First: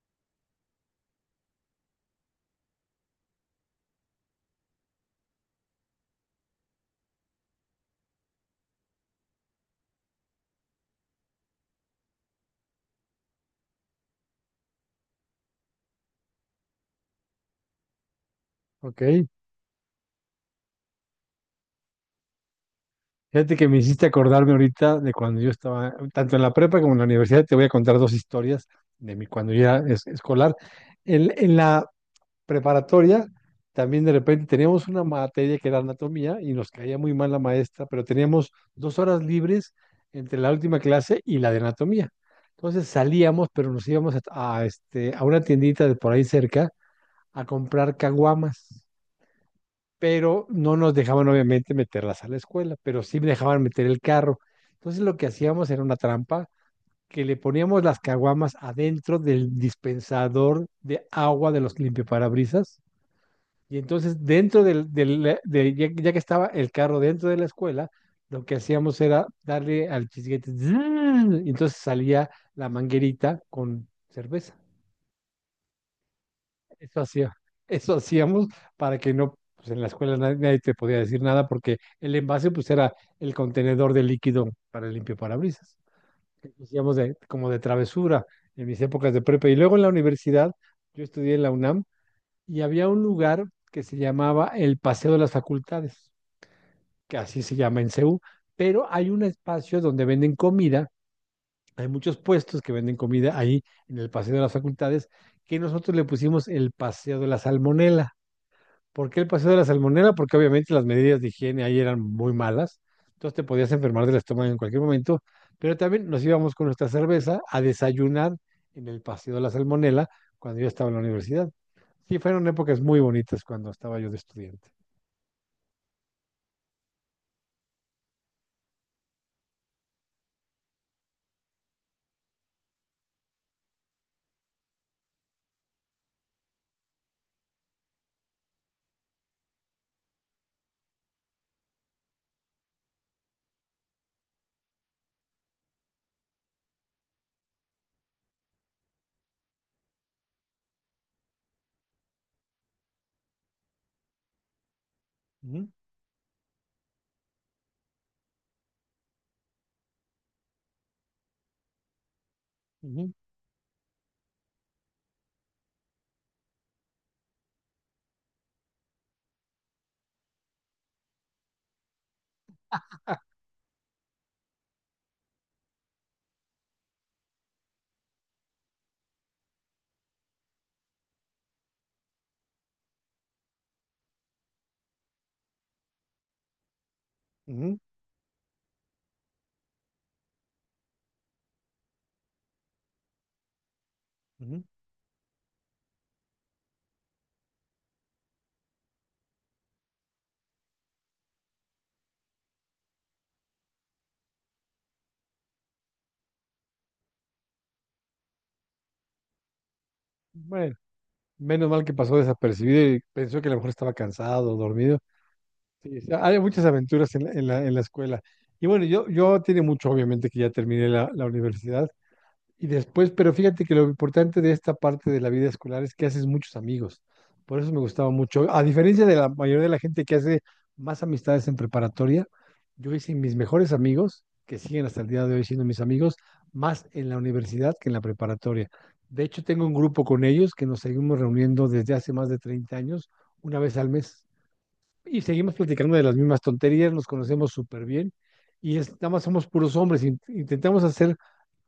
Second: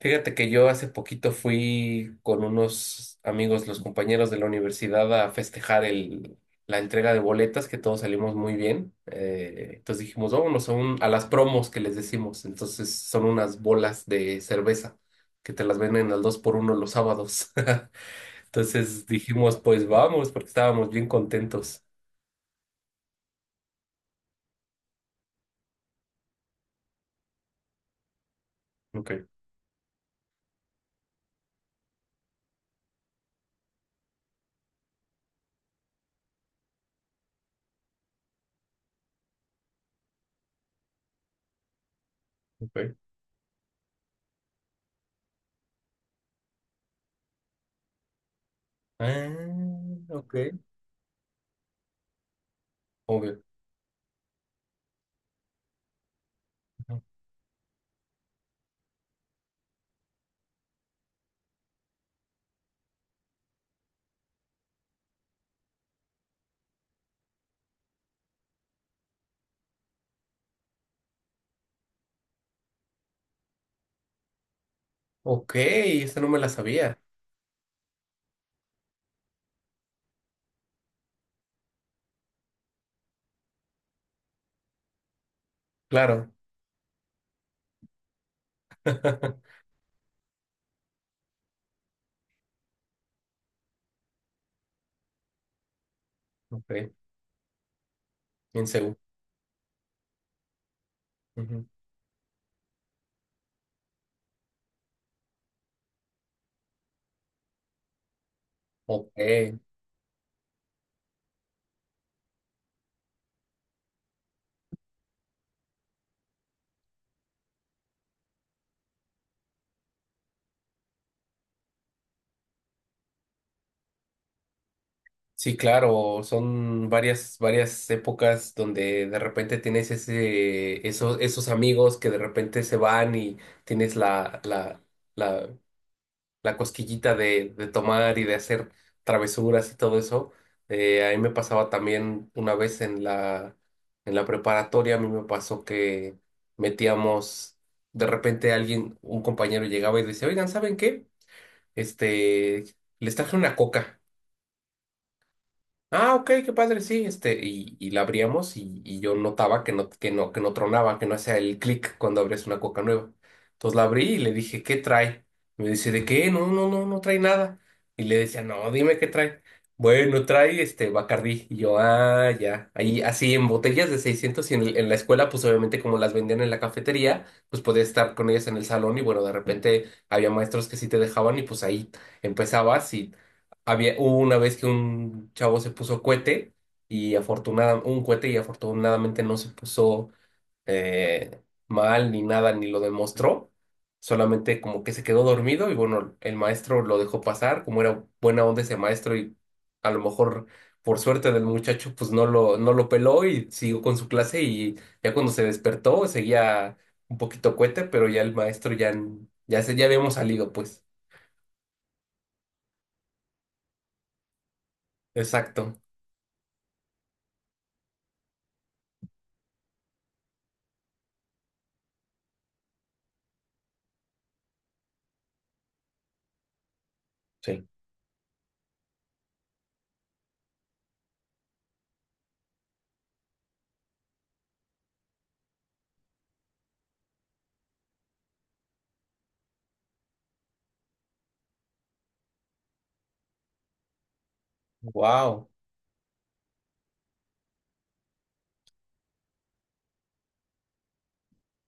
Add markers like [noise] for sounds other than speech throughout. Fíjate que yo hace poquito fui con unos amigos, los compañeros de la universidad, a festejar la entrega de boletas, que todos salimos muy bien. Entonces dijimos, vámonos a las promos que les decimos. Entonces son unas bolas de cerveza que te las venden al 2 por uno los sábados. [laughs] Ok, Entonces dijimos, pues vamos, porque estábamos bien contentos. fíjate que me hiciste acordarme ahorita de cuando yo estaba, tanto en la prepa como en la universidad, te voy a contar dos historias Ok, de mi cuando yo era escolar. En la preparatoria también de repente teníamos una materia que era anatomía y nos caía muy mal la maestra, pero teníamos 2 horas libres entre la última clase y la de anatomía. Entonces ok. salíamos, pero nos íbamos a una tiendita de por ahí cerca a comprar caguamas, Ah, ok. pero no nos dejaban obviamente meterlas a la escuela, pero sí me Obvio. dejaban meter el carro. Entonces lo que hacíamos era una trampa, Ujú. que le poníamos las caguamas adentro del dispensador de agua de los limpiaparabrisas, y entonces dentro ya, ya que estaba el carro dentro de la escuela, lo que hacíamos era darle al chisguete, zzz, y entonces salía la manguerita con cerveza. Ok, esta no me la sabía. Eso hacía, eso hacíamos para que no, pues en la escuela nadie te podía decir nada porque el envase pues era el contenedor de líquido para el limpio parabrisas. Claro. Hacíamos de, como de travesura en mis épocas de prepa. Y [laughs] luego en la universidad, yo estudié en la UNAM y había un lugar que se llamaba el Paseo de las Facultades, Ok, que así se llama en CEU, bien. pero hay un espacio donde venden comida, Ujú. hay muchos puestos que venden comida ahí en el Paseo de las Facultades, que nosotros le pusimos el Paseo de la Salmonela. ¿Por Ok, qué el Paseo de la Salmonela? Porque obviamente las medidas de higiene ahí eran muy malas, entonces te podías enfermar del estómago en cualquier momento, pero también nos íbamos con nuestra cerveza a desayunar en el Paseo de la Salmonela cuando yo estaba en la universidad. Sí, fueron épocas muy bonitas cuando estaba yo de estudiante. sí, claro, son varias, varias épocas donde de repente tienes esos, esos amigos que de repente se van y tienes la, la cosquillita de tomar y de hacer travesuras y todo eso. A mí me pasaba también una vez en en la preparatoria. A mí me pasó que metíamos, de repente alguien, un compañero llegaba y decía, oigan, ¿saben qué? Este, Les traje una coca. Ujú, Ah, ok, qué padre, sí, este, y la abríamos y yo notaba que que no tronaba, que no hacía el clic cuando abrías una coca nueva. ujú, Entonces la abrí y le dije, ¿qué trae? Me dice, ¿de qué? No trae nada. Y le decía, no, dime qué trae. Bueno, trae este Bacardí. Y yo, ah, ya. Ahí, así en botellas de 600 y en la escuela, pues obviamente como las vendían en la cafetería, pues podías estar con ellas en el salón. Y bueno, de repente había maestros que sí te dejaban y pues ahí empezabas. Hubo una vez que un chavo se puso cohete y ujú, afortunadamente no se puso, eh, mal ni nada, ni lo demostró. Solamente ujú. como que se quedó dormido y bueno, el maestro lo dejó pasar, como era buena onda ese maestro. Y a lo mejor por suerte del muchacho pues no lo peló y siguió con su clase. Y ya cuando se despertó seguía un poquito cohete, pero ya el maestro ya, ya habíamos salido Bueno, pues. menos mal que pasó desapercibido y pensó que a lo mejor estaba cansado, dormido. Exacto. Sí, sí, hay muchas aventuras en en la escuela. Y bueno, yo tiene mucho, obviamente, que ya terminé la universidad. Y después, pero fíjate que lo importante de esta parte de la vida escolar es que haces muchos amigos. Por Sí. eso me gustaba mucho. A diferencia de la mayoría de la gente que hace más amistades en preparatoria, yo hice mis mejores amigos, que siguen hasta el día de hoy siendo mis amigos, más en la universidad que en la preparatoria. De hecho, tengo un grupo con ellos que nos seguimos reuniendo desde hace más de 30 años, una vez al mes, y Wow, seguimos platicando de las mismas tonterías, nos conocemos súper bien y es, nada más somos puros hombres. Intentamos hacer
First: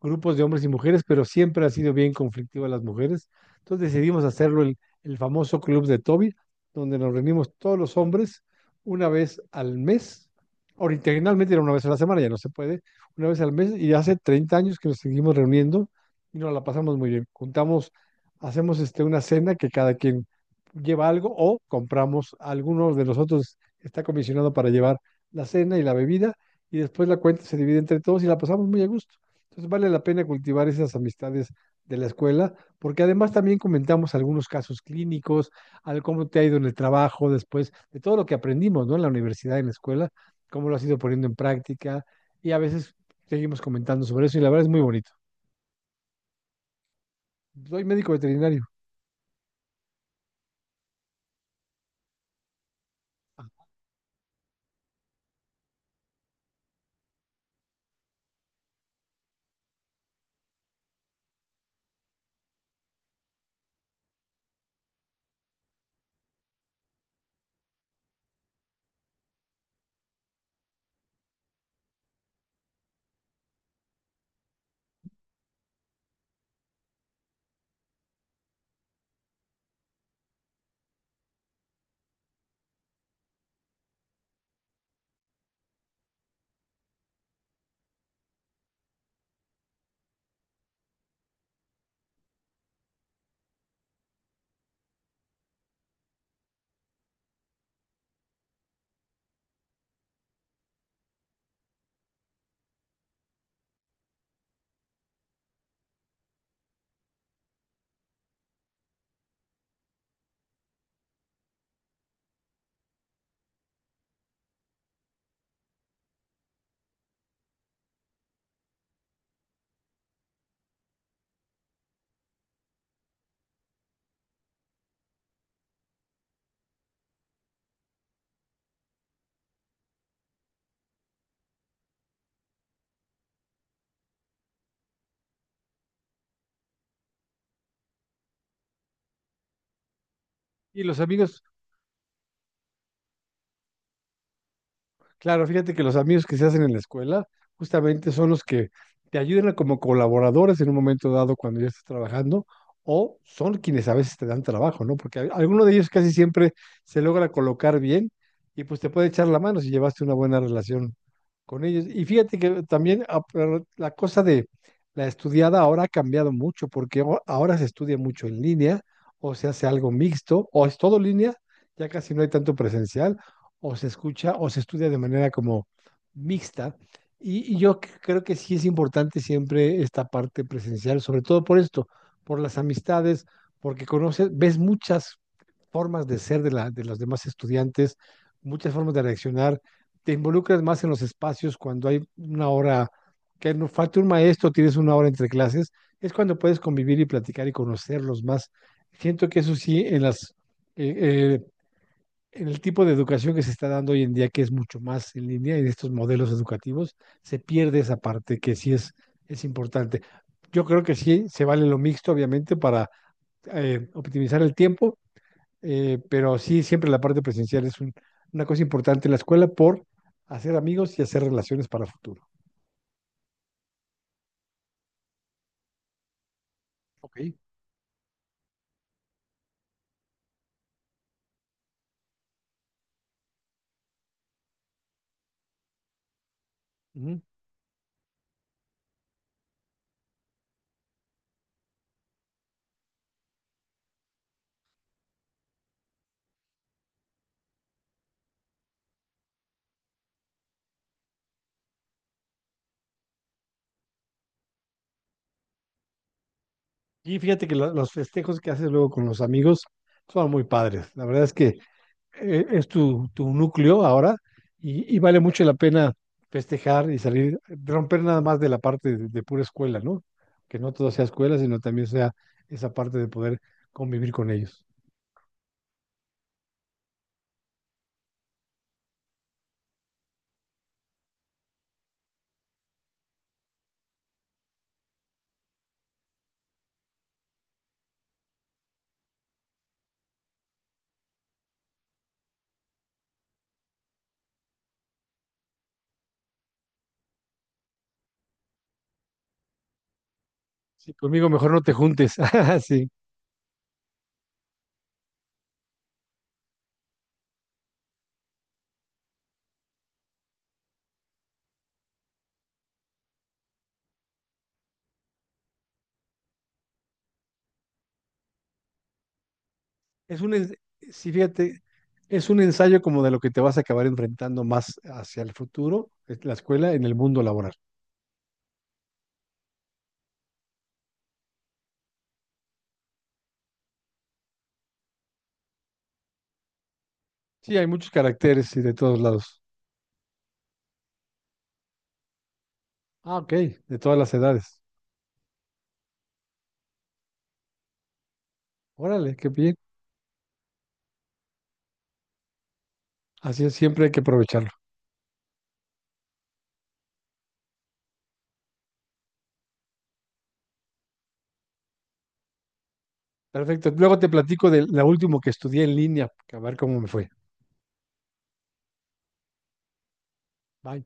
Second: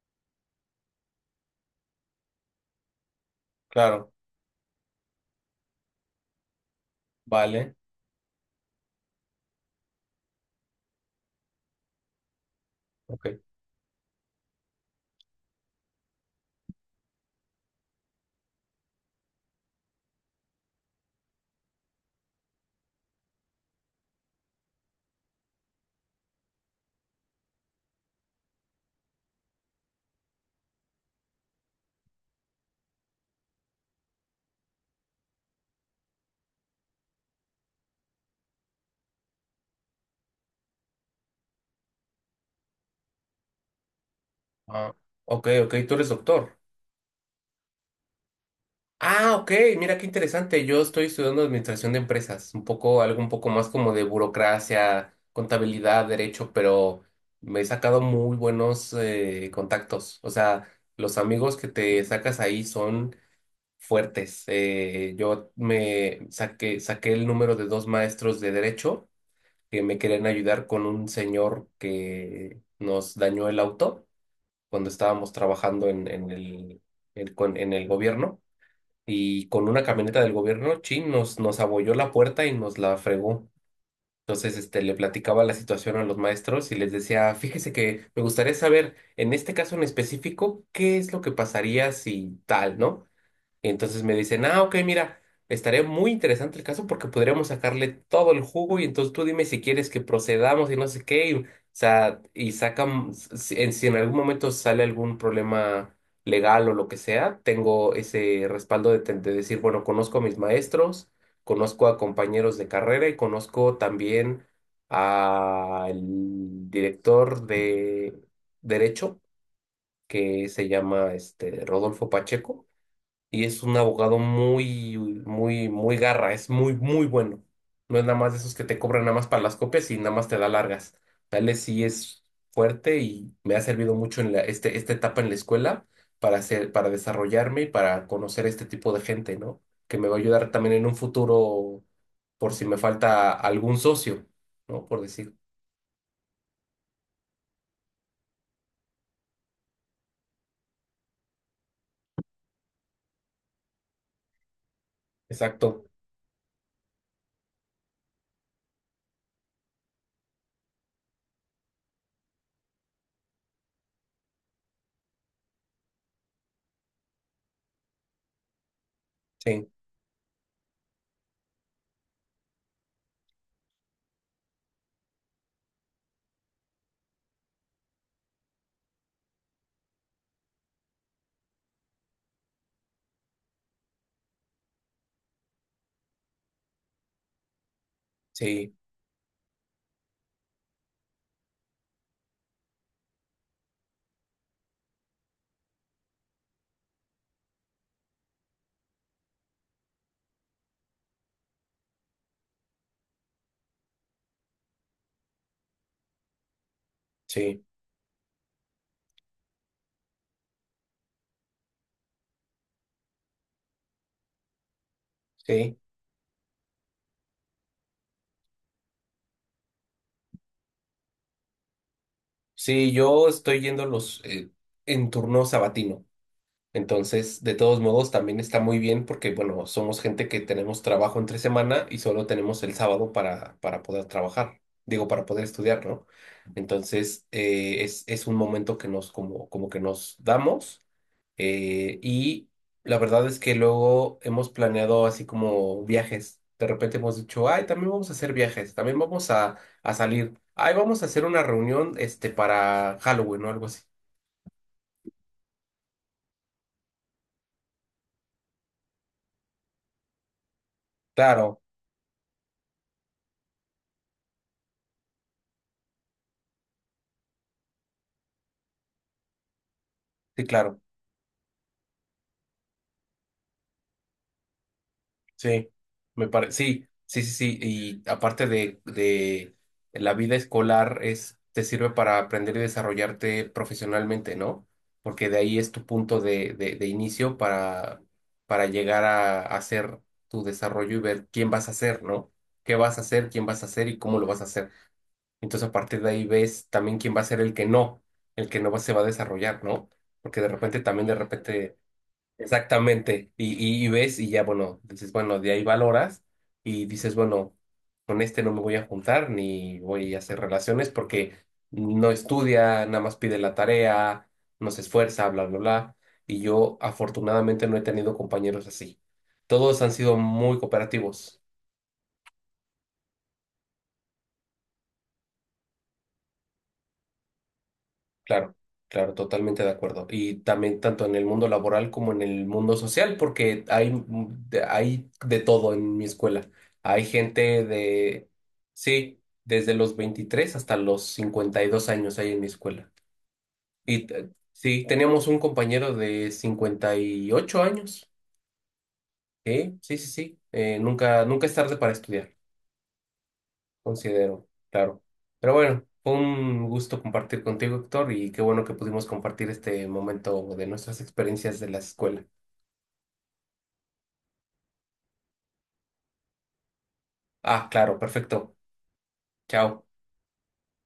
grupos de hombres y mujeres, pero siempre ha sido bien conflictiva las mujeres. Entonces claro. decidimos hacerlo el famoso club de Toby, donde nos reunimos Vale, todos los hombres una vez al mes. Originalmente era una vez a la semana, ya no se puede, una ok. vez al mes, y hace 30 años que nos seguimos reuniendo y nos la pasamos muy bien. Juntamos, hacemos este, una cena que cada quien lleva algo o compramos, algunos de nosotros está comisionado para llevar la cena y la bebida, y después la cuenta se divide entre todos y la pasamos muy a gusto. Entonces vale la pena cultivar esas amistades de la escuela porque además también comentamos algunos casos clínicos, al cómo te ha ido en el trabajo después, de todo lo que aprendimos, ¿no? En la universidad, en la escuela, cómo lo has ido poniendo en práctica y a veces seguimos comentando sobre eso, y la verdad es muy Ah, bonito. ok, ok, tú eres doctor. Soy médico veterinario Ah, ok, mira qué interesante. Yo estoy estudiando administración de empresas, un poco, algo un poco más como de burocracia, contabilidad, derecho, pero me he sacado muy buenos contactos. O sea, los amigos que te sacas ahí son fuertes. Yo me saqué, saqué el número de dos maestros de derecho que me querían ayudar con un señor que nos dañó el auto. Cuando estábamos trabajando en el gobierno y con una camioneta del gobierno, chin, nos abolló la puerta y nos la fregó. Entonces, este, le platicaba la situación a los maestros y les decía, fíjese que me gustaría saber, en este caso en específico, qué es lo que pasaría si tal, ¿no? Y entonces me dicen, ah, ok, mira, estaría muy interesante el caso porque podríamos sacarle todo el jugo, y entonces tú dime si quieres que procedamos y no sé qué. O sea, y sacan, si en algún momento sale algún problema legal o lo que sea, tengo ese respaldo de decir, bueno, conozco a mis maestros, conozco a compañeros de carrera y conozco también al director de Derecho, que se llama este, Rodolfo Pacheco, y es un abogado muy, muy garra, es muy, muy bueno. No es nada más de esos que te cobran nada más para las copias y nada más te da largas. Tal vez sí es fuerte y me ha servido mucho en este, esta etapa en la escuela para hacer, para desarrollarme y para conocer este tipo de gente, ¿no? Que me va a ayudar también y en un los amigos. futuro por si me falta algún socio, ¿no? Por decir. Claro, fíjate que los amigos que se hacen en la escuela justamente son los que te ayudan como colaboradores en un momento dado cuando ya estás trabajando, o son quienes a veces te dan trabajo, ¿no? Porque alguno de Exacto. ellos casi siempre se logra colocar bien y pues te puede echar la mano si llevaste una buena relación con ellos. Y fíjate que también ah, pero la cosa de la estudiada ahora ha cambiado mucho porque ahora se estudia mucho en línea o se hace Sí, algo mixto o es todo línea, ya casi no hay tanto presencial, o se escucha o se estudia de manera como mixta. Y yo creo que sí es importante siempre esta parte presencial, sobre todo por esto, por las amistades, porque conoces, ves muchas formas de ser de, la, de los demás estudiantes, muchas sí, formas de reaccionar, te involucras más en los espacios cuando hay una hora, que no falta un maestro, tienes una hora entre clases, es cuando puedes convivir y platicar y conocerlos más. Siento que eso sí, en las eh, eh, el tipo de educación que se está dando hoy en día, que es mucho más en línea y de estos modelos educativos, se sí, pierde esa parte que sí es importante. Yo creo que sí, se vale lo mixto, obviamente, para optimizar el tiempo, sí. Pero sí, siempre la parte presencial es una cosa importante en la escuela por hacer amigos y hacer relaciones para el futuro. Sí, yo estoy yendo los en turno sabatino. Ok. Entonces, de todos modos, también está muy bien porque, bueno, somos gente que tenemos trabajo entre semana y solo tenemos el sábado para poder trabajar, digo, para poder estudiar, ¿no? Ujú. Entonces, es un momento que nos, como que nos damos y la verdad es que luego hemos planeado así como viajes. De repente hemos dicho, ay, también vamos a hacer viajes, también vamos a salir, ay, vamos a hacer una reunión, este, para Halloween o algo así. Y fíjate que los festejos que haces luego con los amigos son muy padres. La verdad es que Claro, es tu, tu núcleo ahora, y vale mucho la pena festejar y salir, romper nada más de la parte de pura escuela, ¿no? sí, Que no claro. todo sea escuela, sino también sea esa parte de poder convivir con ellos. Sí, me parece, sí, sí, sí, sí, y aparte de la vida escolar es, te sirve para aprender y desarrollarte profesionalmente, ¿no? Porque de ahí es tu punto de inicio para llegar a, hacer tu desarrollo y ver quién vas a ser, ¿no? ¿Qué vas a hacer, quién vas a hacer y cómo lo vas a hacer? Entonces a partir de ahí ves también quién va a ser el que no se va a desarrollar, ¿no? Porque de repente Sí, también de conmigo mejor no te repente. juntes. [laughs] Sí, Exactamente. Y ves y ya, bueno, dices, bueno, de ahí valoras y dices, bueno, con este no me voy a juntar ni voy a hacer relaciones porque no estudia, nada más pide la tarea, no se esfuerza, bla, bla, bla. Y yo afortunadamente no he tenido compañeros así. Todos han sido es muy sí, cooperativos. fíjate, es un ensayo como de lo que te vas a acabar enfrentando más hacia el futuro, es la escuela en el mundo laboral. Claro, claro, totalmente de acuerdo. Y también tanto en el mundo laboral como en el mundo social, porque hay, mm, hay de todo en mi escuela. Hay Sí, gente hay muchos de, caracteres y de todos sí, lados. desde los 23 hasta los 52 años hay en mi escuela. Ah, ok, de todas Y las edades. sí, teníamos un compañero de 58 años. Órale, qué bien. Sí, sí, sí, sí. Nunca, nunca es tarde para estudiar. Así es, siempre hay que Considero, aprovechar. claro. Pero bueno, fue un gusto compartir contigo, Héctor, y qué bueno que pudimos compartir este momento de nuestras experiencias de la escuela. Perfecto. Luego te platico de la último que estudié en línea, a ver cómo me fue. Ah, claro, perfecto. Chao. Bye.